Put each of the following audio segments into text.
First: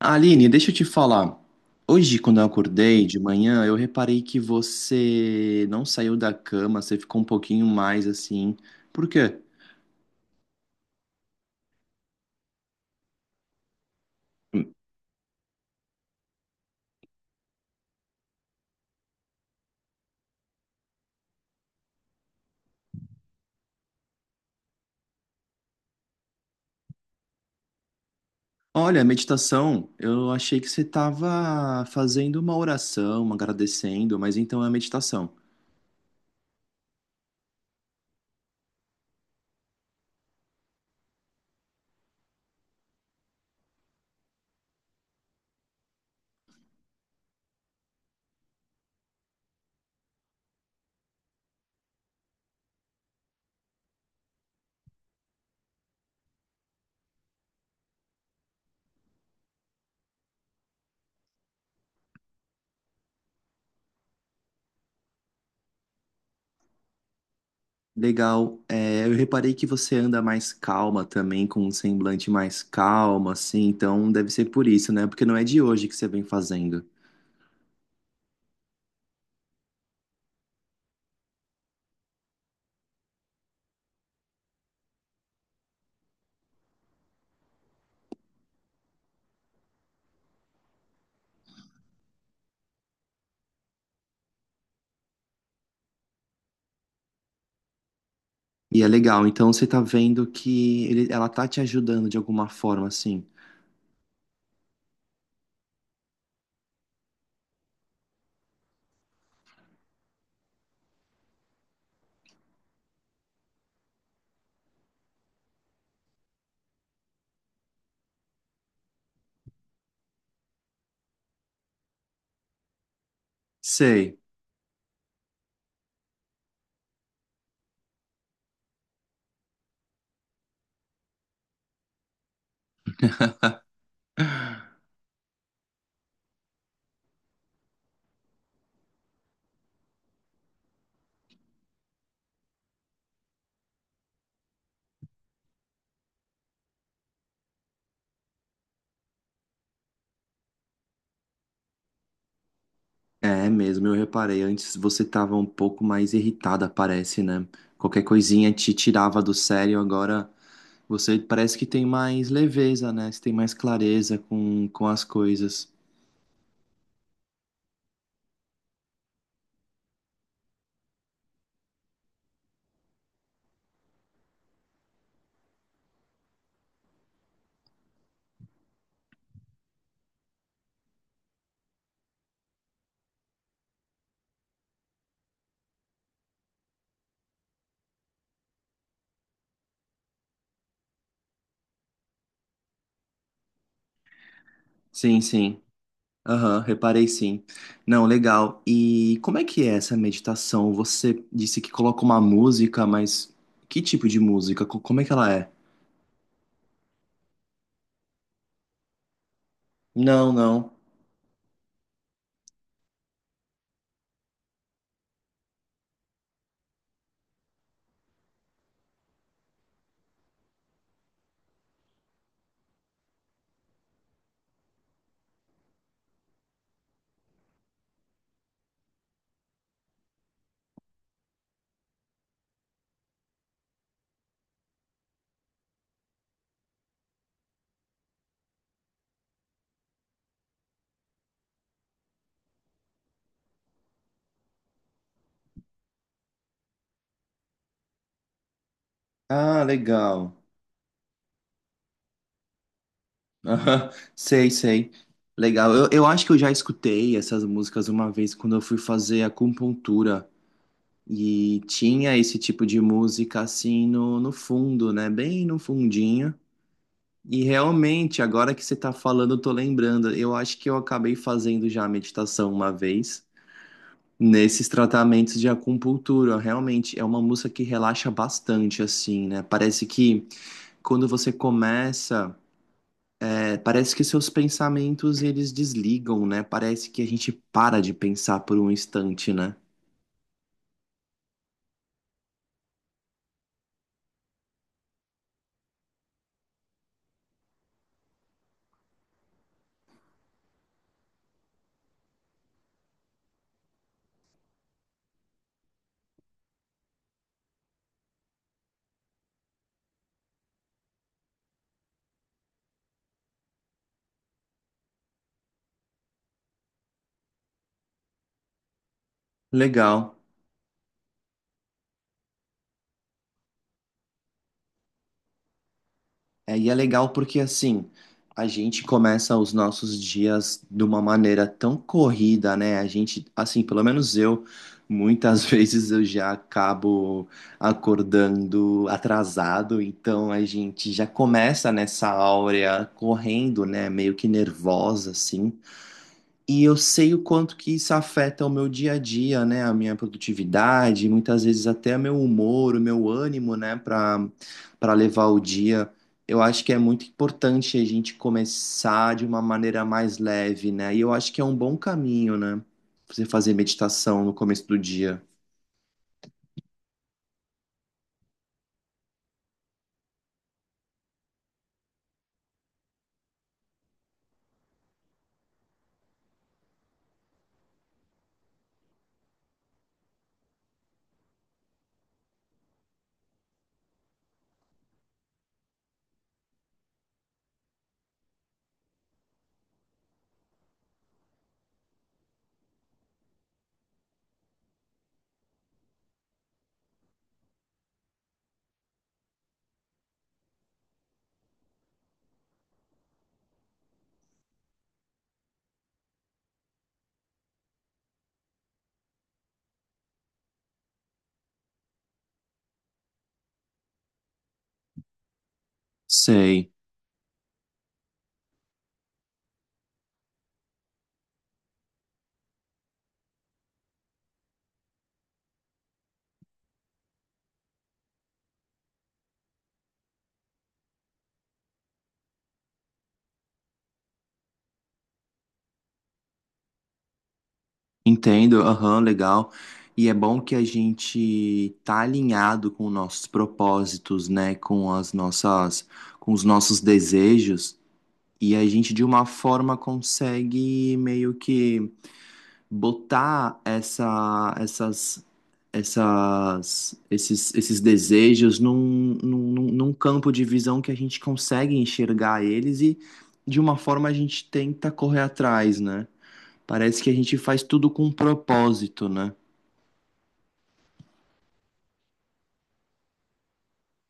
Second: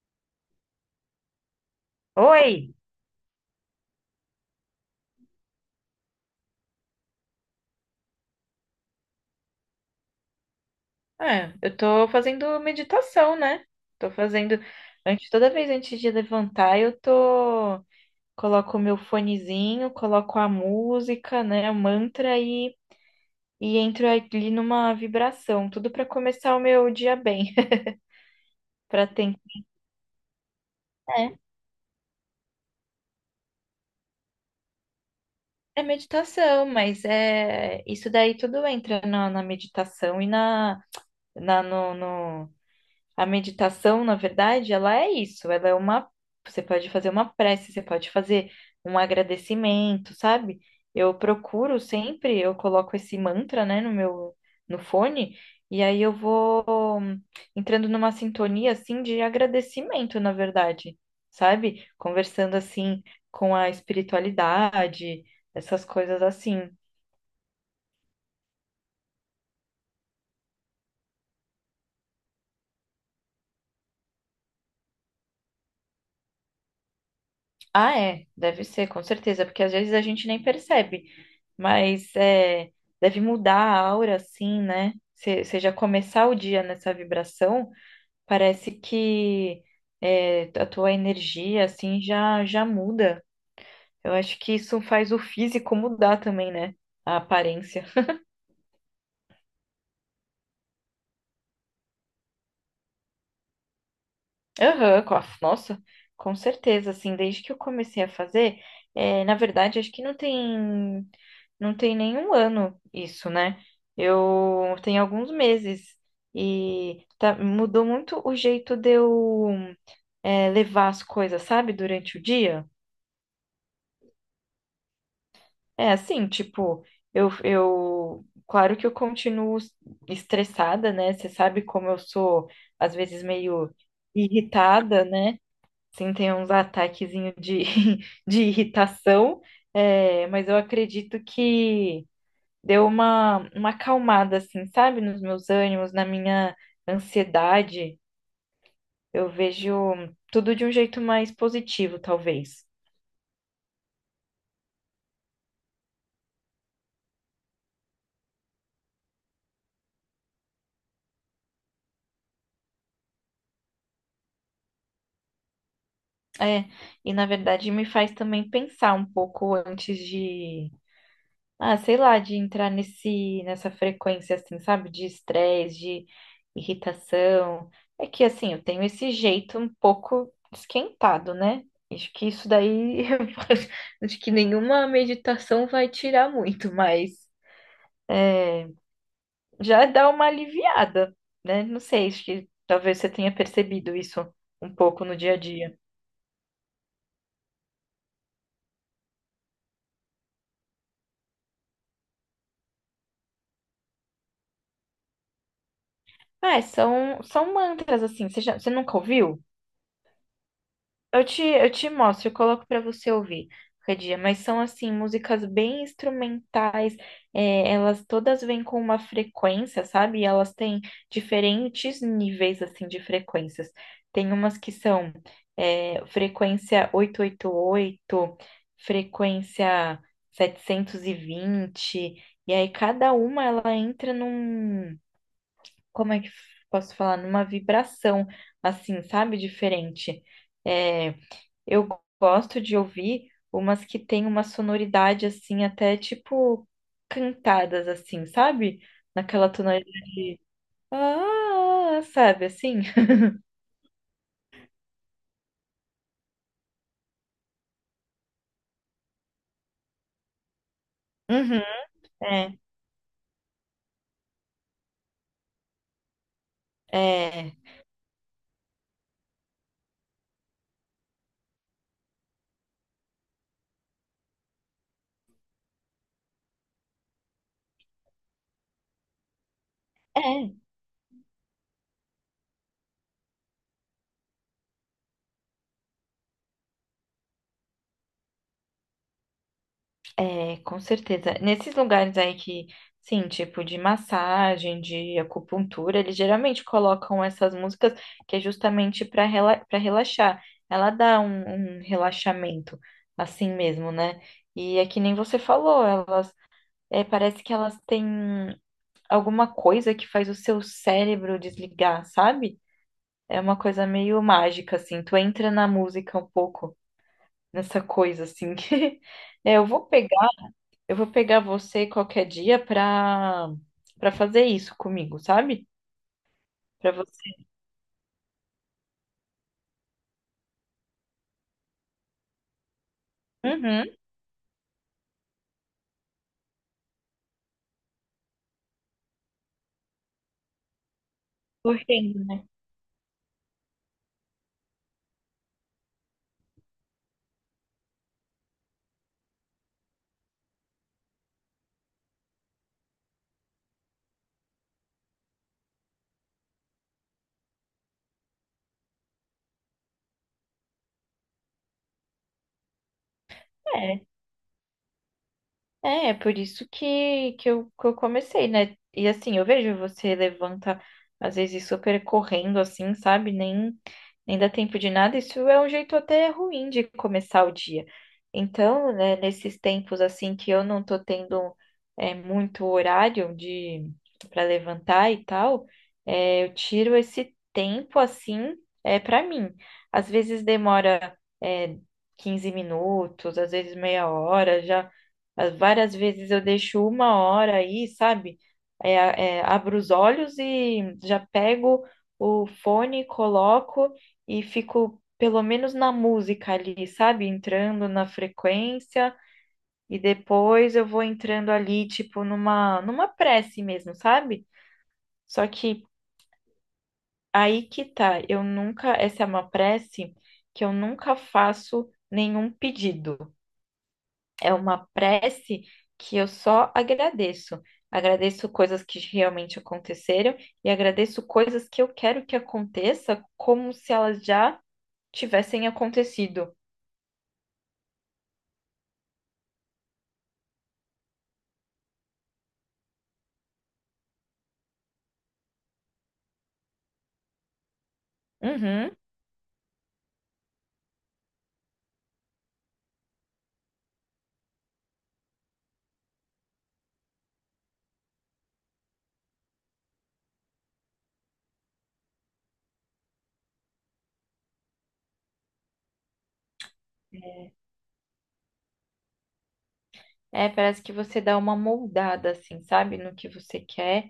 Aline, deixa eu te falar. Hoje, quando eu Oi! acordei de manhã, eu reparei que você não saiu da cama, você ficou um pouquinho mais assim. Por quê? Eu tô fazendo meditação, né? Tô fazendo. Antes, toda vez antes de levantar, eu tô. Coloco o meu fonezinho, coloco a música, né? O mantra e entro ali numa vibração. Tudo pra começar o meu dia bem. Olha, Pra tentar. meditação, eu achei que você É, estava fazendo uma oração, agradecendo, mas então é meditação. é meditação, mas é. Isso daí tudo entra na meditação e na, na, no, no- A meditação, na verdade, ela é isso, ela é uma, você pode fazer uma prece, você pode fazer um agradecimento, sabe? Eu procuro sempre, eu coloco esse mantra, né, no meu, no fone, e aí eu vou entrando numa sintonia, assim, de agradecimento, na verdade, sabe? Conversando, assim, com a espiritualidade, essas coisas assim. Legal. É, eu reparei que você anda mais calma também, com um semblante mais calmo, assim, então deve ser por isso, né? Porque não é de hoje que você vem fazendo. Ah, é, deve ser, com certeza, porque às vezes a gente nem percebe. Mas é, deve mudar a aura, assim, né? Se já começar o dia nessa vibração, parece que a tua energia, assim, já muda. Eu acho que isso faz o físico mudar também, né? A aparência. E é legal, então você tá vendo que ela tá te ajudando de alguma forma, assim. Aham, com nossa, com certeza, assim, desde que eu comecei a fazer, é, na verdade, acho que não tem, não tem nenhum ano isso, né? Eu tenho alguns meses e mudou muito o jeito de eu, levar as coisas, sabe, durante o dia. Sei, É assim, tipo, claro que eu continuo estressada, né? Você sabe como eu sou, às vezes, meio irritada, né? Sim, tem uns de irritação, mas eu acredito que deu uma acalmada, assim, sabe, nos meus ânimos, na minha ansiedade. Eu vejo tudo de um jeito mais positivo, talvez. é mesmo, eu reparei. Antes você tava um pouco mais irritada, parece, né? Qualquer coisinha te tirava do sério, agora você parece que tem mais leveza, né? Você tem mais clareza com as coisas. É, e na verdade me faz também pensar um pouco antes de, ah, sei lá, de entrar nessa frequência, assim, sabe? De estresse, de irritação. É que, assim, eu tenho esse jeito um pouco esquentado, né? Acho que isso daí, eu acho que nenhuma meditação vai tirar muito, mas já dá uma aliviada, né? Não sei, acho que talvez você tenha percebido isso um pouco no Sim, dia a sim. dia. Aham, reparei sim. Não, legal. E como é que é essa meditação? Você disse que coloca uma música, mas que tipo de música? Como é que ela é? Ah, é, são mantras, assim, você nunca ouviu? Não, não. Eu te mostro, eu coloco pra você ouvir qualquer dia, mas são assim, músicas bem instrumentais, é, elas todas vêm com uma frequência, sabe? E elas têm diferentes níveis assim de frequências. Tem umas que são frequência 888, frequência 720, e vinte, e aí cada uma ela entra num, como é que posso falar? Numa vibração, assim, sabe? Diferente. É, eu gosto de ouvir umas que tem uma sonoridade assim, até tipo cantadas assim, sabe? Naquela Ah, tonalidade legal. de ah, sabe assim? Aham, sei, sei. Legal. Eu acho que eu já escutei essas músicas uma vez quando eu fui fazer acupuntura. Uhum, E tinha esse é, tipo de música assim no fundo, né? Bem no fundinho. E é, realmente, agora que você tá falando, eu tô lembrando. Eu acho que eu acabei fazendo já a meditação uma vez nesses tratamentos de acupuntura. Realmente é uma música que relaxa bastante, assim, né? Parece que é, quando você começa. É, parece que seus pensamentos eles desligam, né? Parece que a gente para de pensar por um instante, né? é, com certeza. Nesses lugares aí que, sim, tipo de massagem, de acupuntura, eles geralmente colocam essas músicas que é justamente para rela para relaxar. Ela dá um relaxamento, assim mesmo, né? E é que nem você falou, elas é, parece que elas têm alguma coisa que faz o seu cérebro desligar, sabe? É uma coisa meio mágica, assim. Tu entra na música um pouco, nessa coisa, assim. É, Legal. Eu vou pegar você qualquer dia pra fazer isso comigo, sabe? É, e é Pra legal porque você. assim, a gente começa os nossos dias de uma maneira tão corrida, né? A gente, assim, pelo Uhum. menos eu, muitas vezes eu já acabo acordando atrasado, então a gente já começa nessa Correndo. áurea correndo, né? Meio que nervosa, assim. E eu sei o quanto que isso afeta o meu dia a dia, né? A minha produtividade, muitas vezes até meu humor, o meu ânimo, né? Para levar o dia. Eu acho que é muito importante a gente começar de uma maneira mais leve, né? E eu acho que é um bom caminho, né? Você fazer meditação no começo do dia. É, é por isso que eu comecei, né? E assim, eu vejo você levanta, às vezes, super correndo, assim, sabe? Nem dá tempo de nada. Isso é um jeito até ruim de começar o dia. Então, né, nesses tempos, assim, que eu não tô tendo muito horário de para levantar e tal, é, eu tiro esse tempo, assim, é, para mim. Às vezes demora, é, 15 minutos, às vezes meia hora, já. Várias vezes eu deixo uma hora aí, sabe? É, abro os olhos e já pego o fone, coloco e fico pelo menos na música ali, sabe? Entrando na frequência e depois eu vou entrando ali, tipo, numa prece mesmo, sabe? Só que Sei, aí que tá, eu nunca, essa é uma prece que eu nunca faço nenhum pedido. É uma prece que eu só agradeço. Agradeço coisas que realmente aconteceram e agradeço coisas que eu quero que aconteça como se elas já tivessem acontecido. entendo, aham, legal. E é bom que a gente tá alinhado com nossos propósitos, né? Com as nossas, com os nossos desejos. E a Uhum. gente, de uma forma, consegue meio que botar essa, essas, essas, esses, esses desejos num campo de visão que a gente consegue enxergar eles e, de uma forma, a gente tenta correr atrás, né? Parece que a gente faz tudo com um propósito, né? É, parece que você dá uma moldada, assim, sabe, no que você quer.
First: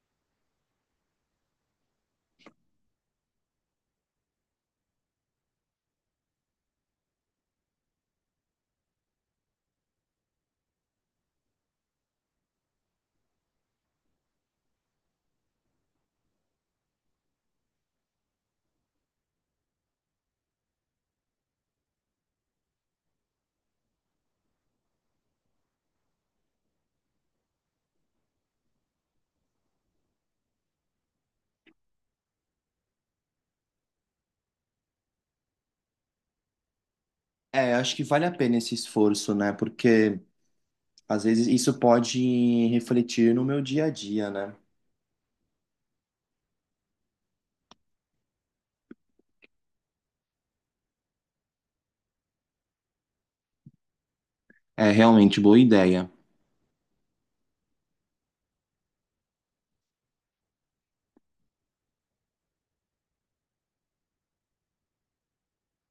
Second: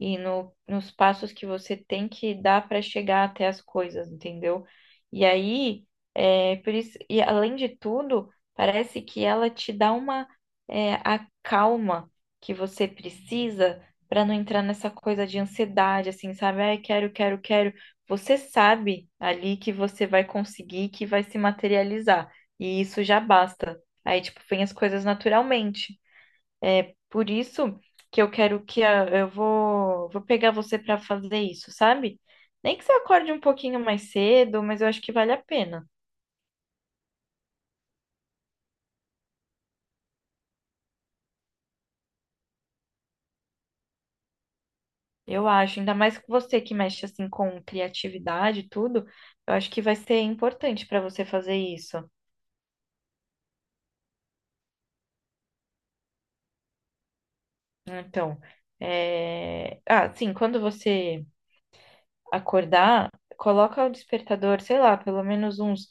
E no, nos passos que você tem que dar para chegar até as coisas, entendeu? E aí, é, por isso, e além de tudo, parece que ela te dá uma é, a calma que você precisa para não entrar nessa coisa de ansiedade, assim, sabe? Ai, quero. Você sabe ali que você vai conseguir, que vai se materializar. E isso já basta. Aí, tipo, vem as coisas naturalmente. Por isso que eu quero que eu vou pegar você para fazer isso, sabe? Nem que você acorde um pouquinho mais cedo, mas eu acho que vale a pena. É, acho que vale a pena esse esforço, né? Porque às vezes isso pode refletir no meu dia a dia, né? Eu acho, ainda mais com você que mexe assim com criatividade e tudo, eu acho que vai ser importante para você fazer isso. É realmente boa ideia. Então, é... ah, sim, quando você acordar, coloca o despertador, sei lá, pelo menos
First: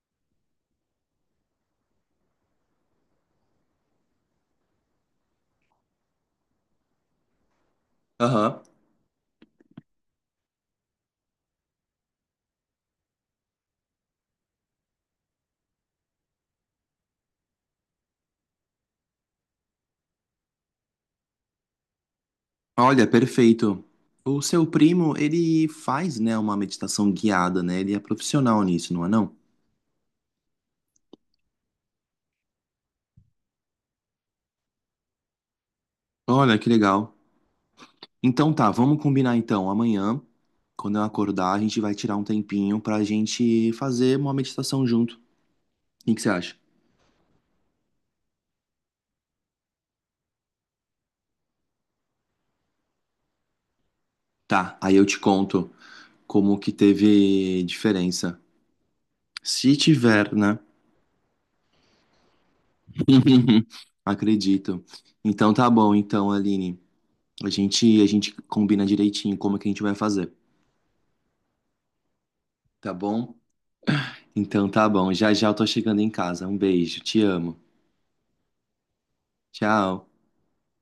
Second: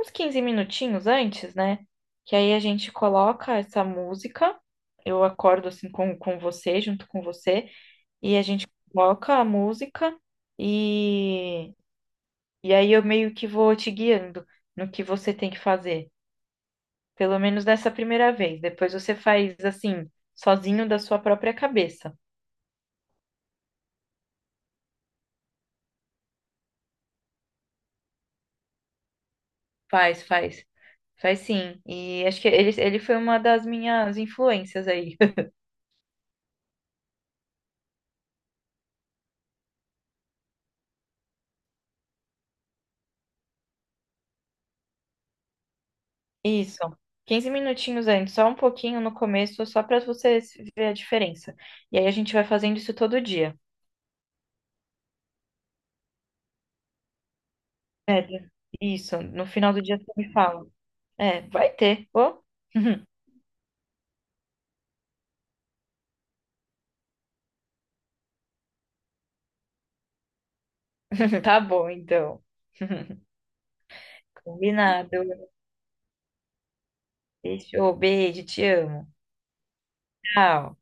uns 15 minutinhos antes, né? Que aí a gente coloca essa música. Eu acordo assim com você, junto com você, e a Aham. gente coloca a música e, e aí eu meio que vou te guiando no que você tem que fazer. Pelo menos nessa primeira vez. Depois você faz assim, sozinho da sua própria cabeça. Olha, perfeito. O seu primo, ele faz, né, uma meditação guiada, né? Ele é profissional nisso, não é não? Faz, faz, faz sim. E acho que ele foi uma das minhas influências aí. Olha, que legal. Então tá, vamos combinar então. Amanhã, quando eu acordar, a gente vai tirar um tempinho pra gente fazer uma meditação junto. O que que você acha? Isso. 15 minutinhos antes, só um pouquinho no começo, só para você ver a diferença. E aí a gente vai fazendo isso todo dia. Tá, aí eu te conto como que teve É, diferença. isso. No final Se do dia você me tiver, né? fala. É, vai ter. Ô? Acredito. Então tá bom, então, Aline. A gente combina direitinho como que a gente vai fazer, Tá bom, então. tá bom? Então tá bom, Combinado. já já eu tô chegando em casa. Um beijo, te amo. Fechou. Beijo, te amo. Tchau. Tchau.